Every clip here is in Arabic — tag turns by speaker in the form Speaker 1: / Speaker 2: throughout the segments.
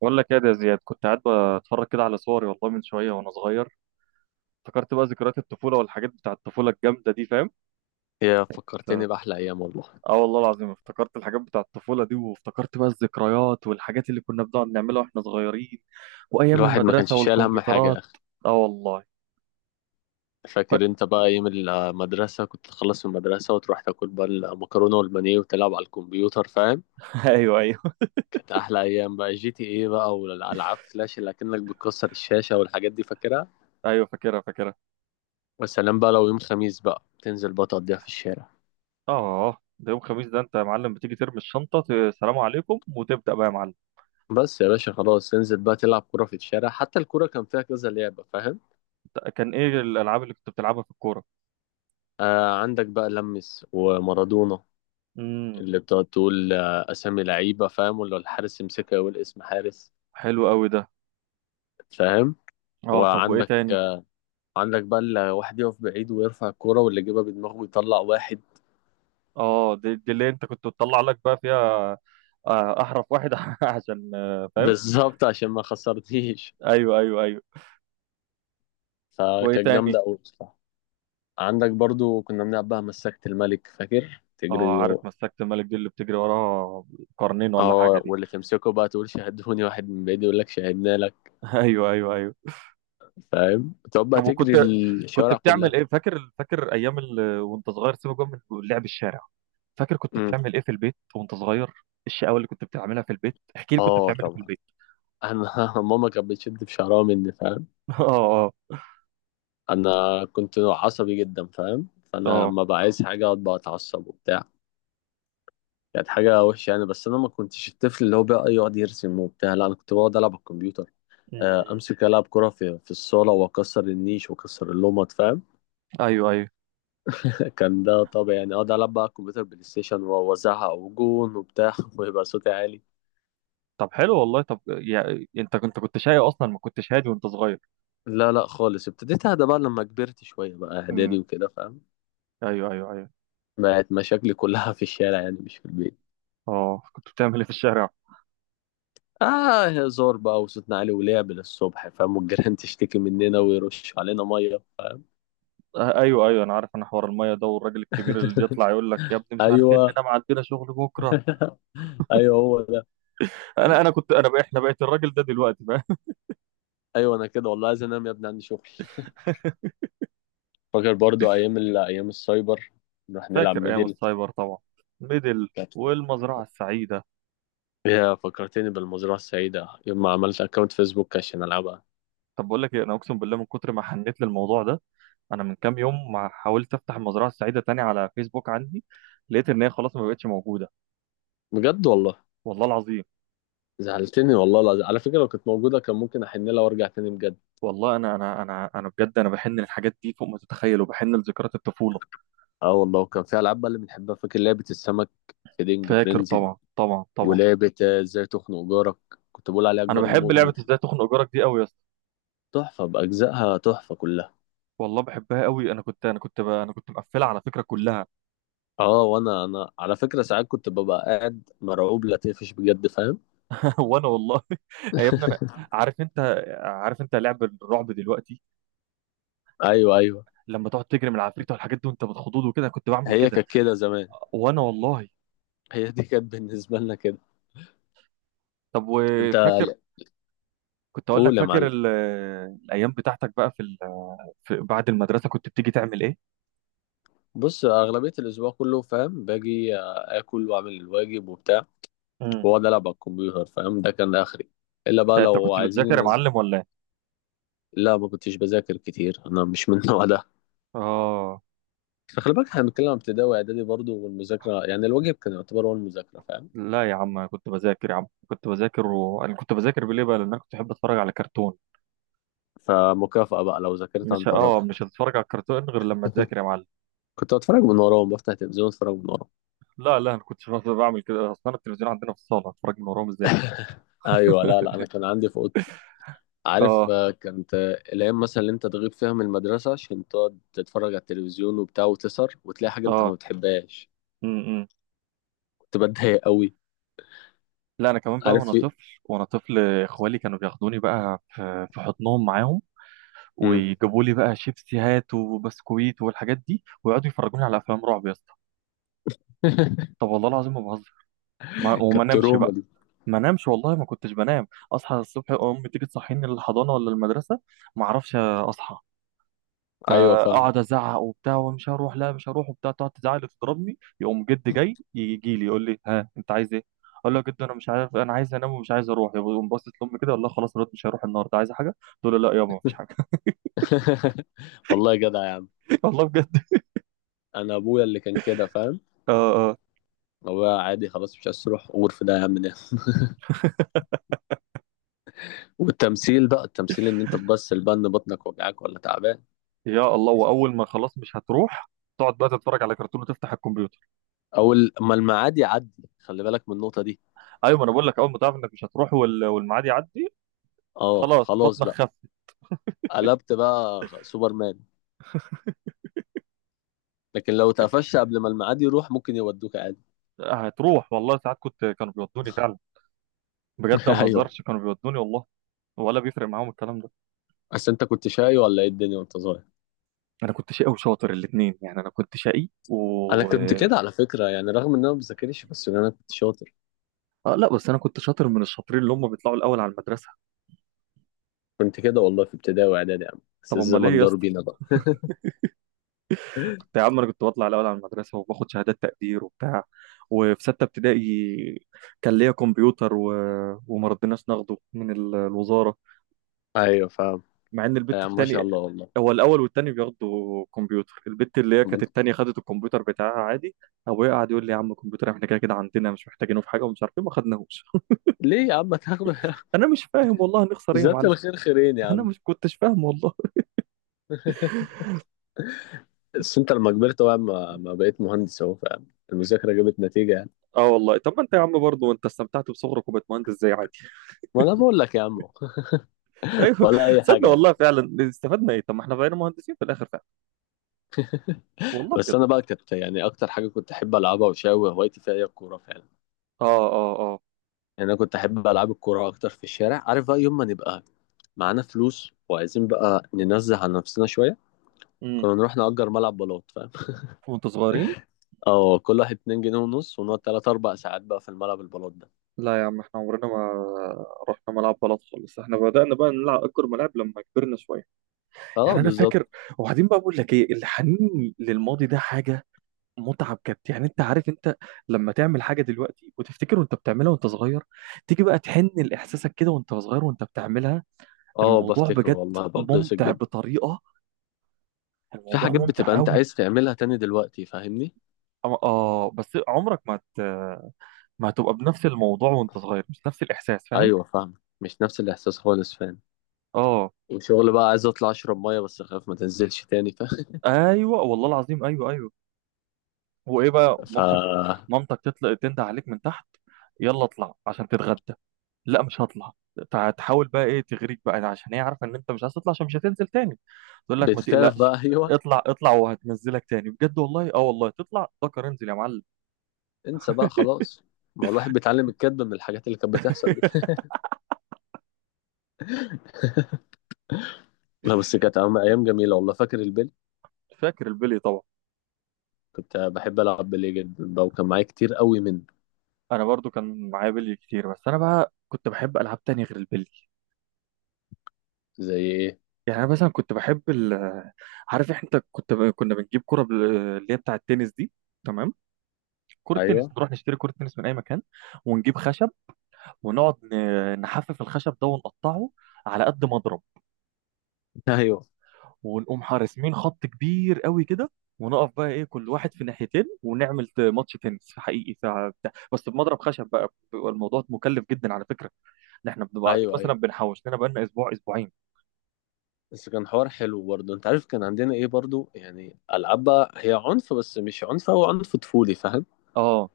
Speaker 1: بقول لك ايه ده يا زياد؟ كنت قاعد بتفرج كده على صوري، والله، من شويه. وانا صغير افتكرت بقى ذكريات الطفوله والحاجات بتاع الطفوله الجامده دي، فاهم؟
Speaker 2: يا فكرتني
Speaker 1: ف-
Speaker 2: بأحلى أيام والله.
Speaker 1: اه والله العظيم، افتكرت الحاجات بتاع الطفوله دي، وافتكرت بقى الذكريات والحاجات اللي كنا بنقعد نعملها واحنا صغيرين، وايام
Speaker 2: الواحد ما
Speaker 1: المدرسه
Speaker 2: كانش شايل هم حاجة يا
Speaker 1: والكمبيوترات.
Speaker 2: أخي.
Speaker 1: اه والله. فك...
Speaker 2: فاكر أنت بقى أيام المدرسة؟ كنت تخلص من المدرسة وتروح تاكل بقى المكرونة والبانيه وتلعب على الكمبيوتر، فاهم؟
Speaker 1: ايوه، ايوه،
Speaker 2: كانت أحلى أيام بقى، جي تي إيه بقى والألعاب فلاش اللي أكنك بتكسر الشاشة والحاجات دي، فاكرها.
Speaker 1: ايوه، فاكرها فاكرها.
Speaker 2: والسلام بقى لو يوم خميس بقى تنزل بقى تقضيها في الشارع.
Speaker 1: اه، ده يوم خميس، ده انت يا معلم بتيجي ترمي الشنطه، سلام عليكم وتبدا بقى يا معلم.
Speaker 2: بس يا باشا خلاص تنزل بقى تلعب كرة في الشارع، حتى الكرة كان فيها كذا لعبة، فاهم؟
Speaker 1: كان ايه الالعاب اللي كنت بتلعبها في الكوره؟
Speaker 2: آه، عندك بقى لمس ومارادونا
Speaker 1: امم.
Speaker 2: اللي بتقعد تقول اسامي لعيبه، فاهم؟ ولا الحارس يمسكها يقول اسم حارس،
Speaker 1: حلو قوي ده.
Speaker 2: فاهم؟
Speaker 1: اه، طب وايه
Speaker 2: وعندك
Speaker 1: تاني؟
Speaker 2: آه، عندك بقى اللي واحد يقف بعيد ويرفع الكوره، واللي يجيبها بدماغه يطلع واحد.
Speaker 1: اه، دي اللي انت كنت بتطلع لك بقى فيها. احرف واحد عشان فاهم.
Speaker 2: بالظبط، عشان ما خسرتيش.
Speaker 1: ايوه، ايوه، ايوه. وايه
Speaker 2: فكانت
Speaker 1: تاني؟
Speaker 2: جامده قوي بصراحه. عندك برضو كنا بنلعب بقى مسكت الملك، فاكر
Speaker 1: اه
Speaker 2: تجري
Speaker 1: عارف، مسكت الملك دي اللي بتجري وراها قرنين ولا حاجه
Speaker 2: اه،
Speaker 1: دي.
Speaker 2: واللي تمسكه بقى تقول شاهدوني، واحد من بعيد يقول لك شاهدنا لك،
Speaker 1: ايوه، ايوه، ايوه.
Speaker 2: فاهم؟ تقعد بقى
Speaker 1: طب
Speaker 2: تجري
Speaker 1: وكنت، كنت
Speaker 2: الشوارع
Speaker 1: بتعمل
Speaker 2: كلها.
Speaker 1: ايه؟ فاكر فاكر ايام وانت صغير، سيبك بقى من لعب الشارع، فاكر كنت
Speaker 2: امم،
Speaker 1: بتعمل ايه في البيت وانت صغير؟ الشقاوه اللي كنت بتعملها في البيت، احكي لي كنت
Speaker 2: اه
Speaker 1: بتعمل ايه في
Speaker 2: طبعا.
Speaker 1: البيت.
Speaker 2: انا ماما كانت بتشد في شعرها مني، فاهم؟
Speaker 1: اه، اه،
Speaker 2: انا كنت نوع عصبي جدا، فاهم؟ فانا
Speaker 1: اه.
Speaker 2: لما بقى عايز حاجه اقعد بقى اتعصب وبتاع. كانت حاجه وحشه يعني. بس انا ما كنتش الطفل اللي هو بقى يقعد يرسم وبتاع، لا انا كنت بقعد العب على الكمبيوتر.
Speaker 1: مم.
Speaker 2: امسك العب كره في الصاله، واكسر النيش واكسر اللمط، فاهم؟
Speaker 1: ايوه، ايوه.
Speaker 2: كان ده طبيعي يعني، اقعد العب بقى على الكمبيوتر بلاي ستيشن واوزعها وجون وبتاع ويبقى صوتي عالي.
Speaker 1: طب حلو والله. طب يعني انت كنت شقي اصلا؟ ما كنتش هادي وانت صغير؟
Speaker 2: لا لا خالص، ابتديت اهدى بقى لما كبرت شويه بقى،
Speaker 1: امم.
Speaker 2: اعدادي وكده، فاهم؟
Speaker 1: ايوه، ايوه، ايوه.
Speaker 2: بقت مشاكلي كلها في الشارع يعني، مش في البيت.
Speaker 1: اه، كنت بتعمل ايه في الشارع؟
Speaker 2: اه، هزار بقى وصوتنا عالي ولعب للصبح، فاهم؟ والجيران تشتكي مننا ويرش علينا ميه.
Speaker 1: آه، ايوه ايوه، انا عارف، انا حوار الميه ده، والراجل الكبير اللي يطلع يقول لك يا ابني مش عارفين
Speaker 2: ايوه
Speaker 1: اننا ما عندنا شغل بكره.
Speaker 2: ايوه، هو ده.
Speaker 1: انا كنت انا بقى، احنا بقيت الراجل ده دلوقتي بقى.
Speaker 2: ايوه، انا كده والله، عايز انام يا ابني، عندي شغل. فاكر برضو ايام ال... ايام السايبر، نروح نلعب
Speaker 1: فاكر ايام
Speaker 2: ميدل.
Speaker 1: السايبر طبعا، ميدل
Speaker 2: كانت-
Speaker 1: والمزرعه السعيده.
Speaker 2: يا فكرتني بالمزرعه السعيده يوم ما عملت اكونت فيسبوك عشان العبها.
Speaker 1: طب بقول لك ايه، انا اقسم بالله من كتر ما حنيت للموضوع ده. انا من كام يوم ما حاولت افتح المزرعه السعيده تاني على فيسبوك عندي، لقيت ان هي خلاص ما بقتش موجوده.
Speaker 2: بجد والله؟
Speaker 1: والله العظيم.
Speaker 2: زعلتني والله العظيم. على فكره لو كانت موجوده كان ممكن احن لها وارجع تاني بجد.
Speaker 1: والله انا بجد انا بحن للحاجات دي فوق ما تتخيل، وبحن لذكريات الطفوله.
Speaker 2: اه والله، وكان في العاب بقى اللي بنحبها. فاكر لعبه السمك، في دينج
Speaker 1: فاكر
Speaker 2: فرينزي؟
Speaker 1: طبعا، طبعا، طبعا.
Speaker 2: ولعبة ازاي تخنق جارك، كنت بقول عليها
Speaker 1: انا
Speaker 2: الجار
Speaker 1: بحب
Speaker 2: المؤذي.
Speaker 1: لعبه ازاي تخنق جارك دي قوي يا اسطى.
Speaker 2: تحفة بأجزائها، تحفة كلها.
Speaker 1: والله بحبها قوي. انا كنت مقفلها على فكره كلها.
Speaker 2: اه، وانا على فكرة، ساعات كنت ببقى قاعد مرعوب لا تقفش، بجد فاهم؟
Speaker 1: وانا والله. يا ابني انا، عارف انت عارف انت لعب الرعب دلوقتي،
Speaker 2: ايوه ايوه،
Speaker 1: لما تقعد تجري من العفريت والحاجات دي وانت بتخضوض وكده، أنا كنت بعمل
Speaker 2: هي
Speaker 1: كده.
Speaker 2: كانت كده زمان،
Speaker 1: وانا والله.
Speaker 2: هي دي كانت بالنسبة لنا كده.
Speaker 1: طب
Speaker 2: انت
Speaker 1: وفاكر، كنت اقول لك
Speaker 2: قول يا
Speaker 1: فاكر
Speaker 2: معلم.
Speaker 1: الايام بتاعتك بقى في بعد المدرسه، كنت بتيجي تعمل ايه؟
Speaker 2: بص، اغلبية الاسبوع كله فاهم، باجي اكل واعمل الواجب وبتاع،
Speaker 1: امم.
Speaker 2: واقعد العب على الكمبيوتر، فاهم؟ ده كان اخري، الا بقى
Speaker 1: انت
Speaker 2: لو
Speaker 1: كنت
Speaker 2: عايزين
Speaker 1: بتذاكر يا
Speaker 2: ينزل.
Speaker 1: معلم ولا ايه؟
Speaker 2: لا، ما كنتش بذاكر كتير، انا مش من النوع ده.
Speaker 1: اه.
Speaker 2: فخلي بالك احنا بنتكلم عن ابتدائي واعدادي برضه، والمذاكره يعني الواجب كان يعتبر هو المذاكره، فاهم؟
Speaker 1: لا يا عم، أنا كنت بذاكر يا عم، كنت بذاكر، وانا كنت بذاكر ليه بقى؟ لان انا كنت بحب اتفرج على كرتون.
Speaker 2: فمكافأة بقى لو ذاكرت
Speaker 1: مش،
Speaker 2: هنفرجها.
Speaker 1: مش هتتفرج على الكرتون غير لما تذاكر يا معلم.
Speaker 2: كنت بتفرج من وراهم، بفتح تلفزيون اتفرج من وراهم.
Speaker 1: لا لا، انا كنتش بقدر بعمل كده اصلا، التلفزيون عندنا في الصاله، اتفرج من وراهم ازاي؟
Speaker 2: ايوه، لا لا، انا كان عندي في اوضتي. عارف
Speaker 1: اه،
Speaker 2: كانت الايام مثلا اللي انت تغيب فيها من المدرسه عشان تقعد تتفرج على التلفزيون وبتاع وتسهر، وتلاقي حاجه انت ما
Speaker 1: اه.
Speaker 2: بتحبهاش،
Speaker 1: امم.
Speaker 2: كنت بتضايق قوي.
Speaker 1: لا انا كمان بقى
Speaker 2: عارف
Speaker 1: وانا
Speaker 2: في
Speaker 1: طفل،
Speaker 2: إيه؟
Speaker 1: وانا طفل اخوالي كانوا بياخدوني بقى في حضنهم معاهم،
Speaker 2: مم.
Speaker 1: ويجيبوا لي بقى شيبسي هات وبسكويت والحاجات دي، ويقعدوا يفرجوني على افلام رعب يا اسطى. طب والله العظيم ما بهزر. وما
Speaker 2: كانت
Speaker 1: انامش
Speaker 2: تروما
Speaker 1: بقى.
Speaker 2: دي.
Speaker 1: ما نامش والله، ما كنتش بنام. اصحى الصبح، امي تيجي تصحيني للحضانه ولا المدرسه، ما اعرفش اصحى،
Speaker 2: ايوه
Speaker 1: فاقعد
Speaker 2: فاهم.
Speaker 1: ازعق وبتاع ومش هروح، لا مش هروح وبتاع. تقعد تزعق وتضربني، يقوم جد جاي يجي لي يقول لي: ها، انت عايز ايه؟ اقول له: يا جد، انا مش عارف، انا عايز انام ومش عايز اروح. يقوم باصص لامي كده، والله خلاص، رد مش هروح النهارده، عايز حاجه؟ تقول له: لا يابا، مفيش حاجه.
Speaker 2: والله جدع يا عم.
Speaker 1: والله بجد.
Speaker 2: انا ابويا اللي كان كده، فاهم؟
Speaker 1: اه، اه.
Speaker 2: هو عادي، خلاص مش عايز تروح غرف ده يا عم ده. والتمثيل بقى، التمثيل ان انت تبص البن بطنك وجعاك ولا تعبان.
Speaker 1: يا الله، واول ما خلاص مش هتروح، تقعد بقى تتفرج على كرتون وتفتح الكمبيوتر.
Speaker 2: او اما الميعاد يعدي، خلي بالك من النقطه دي.
Speaker 1: ايوه، ما انا بقول لك، اول ما تعرف انك مش هتروح، والميعاد يعدي،
Speaker 2: اه
Speaker 1: خلاص
Speaker 2: خلاص
Speaker 1: بطنك
Speaker 2: بقى،
Speaker 1: خف.
Speaker 2: قلبت بقى سوبرمان. لكن لو اتقفشت قبل ما الميعاد يروح ممكن يودوك عادي.
Speaker 1: هتروح والله، ساعات كنت، كانوا بيودوني فعلا، بجد ما
Speaker 2: ايوه.
Speaker 1: بهزرش كانوا بيودوني والله. ولا بيفرق معاهم الكلام ده.
Speaker 2: بس انت كنت شاي ولا ايه الدنيا وانت صغير؟
Speaker 1: انا كنت شقي وشاطر الاثنين، يعني انا كنت شقي
Speaker 2: انا
Speaker 1: و...
Speaker 2: كنت كده على فكره يعني، رغم ان انا ما بذاكرش بس ان انا كنت شاطر.
Speaker 1: آه، لا بس انا كنت شاطر، من الشاطرين اللي هم بيطلعوا الاول على المدرسه.
Speaker 2: كنت كده والله في ابتدائي واعدادي يا عم، بس
Speaker 1: طب امال ليه
Speaker 2: الزمن
Speaker 1: يا
Speaker 2: دار
Speaker 1: اسطى؟
Speaker 2: بينا بقى.
Speaker 1: كنت يا عم، انا كنت بطلع الاول على المدرسه وباخد شهادات تقدير وبتاع. وفي سته ابتدائي كان ليا كمبيوتر وما رضيناش ناخده من الوزاره.
Speaker 2: ايوه فاهم.
Speaker 1: مع ان
Speaker 2: يا
Speaker 1: البت
Speaker 2: عم ما شاء
Speaker 1: التاني،
Speaker 2: الله والله.
Speaker 1: هو الاول والتاني بياخدوا كمبيوتر، البت اللي هي
Speaker 2: طب
Speaker 1: كانت
Speaker 2: انت-
Speaker 1: التانية خدت الكمبيوتر بتاعها عادي. ابويا قعد يقول لي يا عم الكمبيوتر احنا كده كده عندنا، مش محتاجينه في حاجه ومش عارف ايه، ما خدناهوش.
Speaker 2: ليه يا عم هتاخد؟
Speaker 1: انا مش فاهم والله، هنخسر ايه يا
Speaker 2: جزاك
Speaker 1: معلم؟
Speaker 2: الخير خيرين يا
Speaker 1: انا
Speaker 2: عم.
Speaker 1: مش كنتش فاهم والله.
Speaker 2: بس انت لما كبرت بقى ما بقيت مهندس اهو، فالمذاكره جابت نتيجه يعني.
Speaker 1: اه والله. طب ما انت يا عم برضه انت استمتعت بصغرك وبقيت مهندس زي عادي.
Speaker 2: ما انا بقول لك يا عم.
Speaker 1: ايوه.
Speaker 2: ولا اي حاجه
Speaker 1: تصدق
Speaker 2: يعني.
Speaker 1: والله فعلا استفدنا ايه، طب ما احنا بقينا مهندسين في الاخر فعلا. والله
Speaker 2: بس
Speaker 1: بجد.
Speaker 2: انا بقى كنت يعني اكتر حاجه كنت احب العبها وشاوي هوايتي فيها هي الكوره فعلا.
Speaker 1: اه، اه، اه.
Speaker 2: يعني انا كنت احب العب الكوره اكتر في الشارع. عارف بقى يوم ما نبقى معانا فلوس وعايزين بقى ننزه عن نفسنا شويه،
Speaker 1: امم.
Speaker 2: كنا نروح نأجر ملعب بلاط، فاهم؟
Speaker 1: وانتوا صغيرين.
Speaker 2: اه، كل واحد 2 جنيه ونص، ونقعد 3 4 ساعات بقى في الملعب البلاط ده.
Speaker 1: لا يا عم، احنا عمرنا ما رحنا ملعب بلد خالص، احنا بدأنا بقى نلعب اكبر ملاعب لما كبرنا شويه.
Speaker 2: اه
Speaker 1: يعني انا
Speaker 2: بالظبط.
Speaker 1: فاكر. وبعدين بقى، بقول لك ايه، الحنين للماضي ده حاجه متعه بجد، يعني انت عارف، انت لما تعمل حاجه دلوقتي وتفتكر وانت بتعملها وانت صغير، تيجي بقى تحن لاحساسك كده وانت صغير وانت بتعملها.
Speaker 2: اه
Speaker 1: الموضوع
Speaker 2: بفتكر
Speaker 1: بجد
Speaker 2: والله، ببسط
Speaker 1: ممتع
Speaker 2: جدا.
Speaker 1: بطريقه،
Speaker 2: في
Speaker 1: الموضوع
Speaker 2: حاجات
Speaker 1: ممتع
Speaker 2: بتبقى انت
Speaker 1: قوي.
Speaker 2: عايز تعملها تاني دلوقتي، فاهمني؟
Speaker 1: بس عمرك ما ما هتبقى بنفس الموضوع وانت صغير، مش نفس الاحساس، فاهم؟
Speaker 2: ايوه فاهم، مش نفس الاحساس خالص، فاهم؟
Speaker 1: اه.
Speaker 2: وشغل بقى عايز اطلع اشرب ميه بس اخاف ما تنزلش تاني، فاهم؟
Speaker 1: ايوه والله العظيم، ايوه، ايوه. وايه بقى؟
Speaker 2: ف
Speaker 1: مامتك، مامتك تطلق تنده عليك من تحت: يلا اطلع عشان تتغدى. لا مش هطلع. تحاول بقى ايه، تغريك بقى، عشان هي عارفه ان انت مش عايز تطلع عشان مش هتنزل تاني. تقول لك: ما
Speaker 2: بتخاف بقى،
Speaker 1: تقلقش
Speaker 2: ايوه.
Speaker 1: اطلع، اطلع وهتنزلك تاني بجد والله. اه، والله تطلع ذكر انزل يا معلم.
Speaker 2: انسى بقى خلاص. ما هو الواحد بيتعلم الكذب من الحاجات اللي كانت بتحصل دي. لا بس كانت أيام، أيام جميلة والله. فاكر البلي؟
Speaker 1: فاكر البلي طبعا.
Speaker 2: كنت بحب ألعب بلي جدا بقى، وكان معايا كتير قوي منه.
Speaker 1: انا برضو كان معايا بلي كتير، بس انا بقى كنت بحب العاب تانية غير البلي.
Speaker 2: زي إيه؟
Speaker 1: يعني انا مثلا كنت بحب عارف انت كنت كنا بنجيب كرة اللي هي بتاع التنس دي. تمام. كرة تنس،
Speaker 2: أيوه.
Speaker 1: نروح نشتري كرة تنس من اي مكان، ونجيب خشب ونقعد نحفف الخشب ده ونقطعه على قد مضرب،
Speaker 2: أيوه
Speaker 1: ونقوم حارسين خط كبير قوي كده، ونقف بقى ايه كل واحد في ناحيتين ونعمل ماتش تنس حقيقي ساعة بتاع، بس بمضرب خشب بقى. بيبقى الموضوع مكلف جدا على فكره، ان احنا بنبقى قاعدين
Speaker 2: أيوه
Speaker 1: مثلا
Speaker 2: أيوه.
Speaker 1: بنحوش لنا بقى لنا اسبوع اسبوعين.
Speaker 2: بس كان حوار حلو برضه. أنت عارف كان عندنا إيه برضه يعني؟ ألعاب بقى هي عنف، بس مش عنف، هو عنف طفولي، فاهم؟
Speaker 1: اه،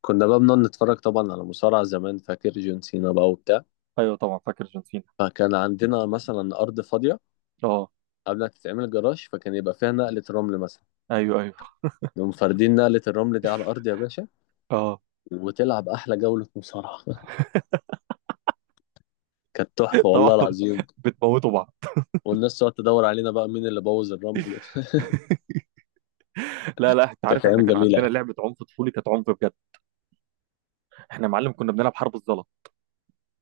Speaker 2: كنا بقى بنقعد نتفرج طبعا على مصارعة زمان، فاكر جون سينا بقى وبتاع.
Speaker 1: ايوه طبعا، فاكر جون سينا.
Speaker 2: فكان عندنا مثلا أرض فاضية
Speaker 1: اه.
Speaker 2: قبل ما تتعمل جراج، فكان يبقى فيها نقلة رمل مثلا.
Speaker 1: ايوه، ايوه.
Speaker 2: نقوم فاردين نقلة الرمل دي على الأرض يا باشا،
Speaker 1: اه.
Speaker 2: وتلعب أحلى جولة مصارعة. كانت تحفة
Speaker 1: طبعا.
Speaker 2: والله العظيم.
Speaker 1: بتموتوا بعض.
Speaker 2: والناس تقعد تدور علينا بقى مين اللي بوظ الرمل.
Speaker 1: لا لا، انت عارف
Speaker 2: كانت
Speaker 1: احنا
Speaker 2: أيام
Speaker 1: كان عندنا
Speaker 2: جميلة.
Speaker 1: لعبه عنف طفولي كانت عنف بجد، احنا يا معلم كنا بنلعب حرب الزلط.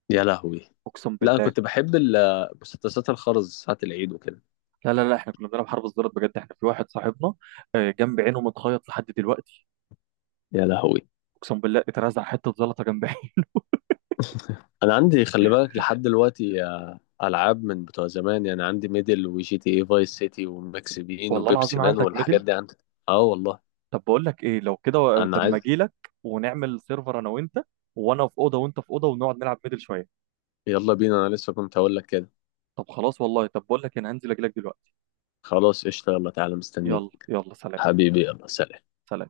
Speaker 2: يا لهوي.
Speaker 1: اقسم
Speaker 2: لا أنا
Speaker 1: بالله.
Speaker 2: كنت بحب مسدسات الخرز ساعة العيد وكده.
Speaker 1: لا لا لا، احنا كنا بنلعب حرب الزلط بجد، احنا في واحد صاحبنا جنب عينه متخيط لحد دلوقتي.
Speaker 2: يا لهوي.
Speaker 1: اقسم بالله، اترزع حته زلطه جنبي.
Speaker 2: انا عندي، خلي بالك، لحد دلوقتي العاب من بتوع زمان يعني. عندي ميدل وجي تي اي فايس سيتي وماكس بين
Speaker 1: والله
Speaker 2: وبيبسي
Speaker 1: العظيم
Speaker 2: مان
Speaker 1: عندك
Speaker 2: والحاجات
Speaker 1: ميدل؟
Speaker 2: دي عندي. اه والله.
Speaker 1: طب بقول لك ايه، لو كده
Speaker 2: انا
Speaker 1: طب ما
Speaker 2: عايز.
Speaker 1: اجي لك ونعمل سيرفر انا وانت، وانا في اوضه وانت في اوضه ونقعد نلعب ميدل شويه.
Speaker 2: يلا بينا، انا لسه كنت هقول لك كده.
Speaker 1: طب خلاص والله، طب بقول لك إيه، انا هنزل اجي لك دلوقتي.
Speaker 2: خلاص قشطه، يلا تعالى
Speaker 1: يلا
Speaker 2: مستنيك.
Speaker 1: يلا سلام.
Speaker 2: حبيبي، يلا سلام.
Speaker 1: سلام.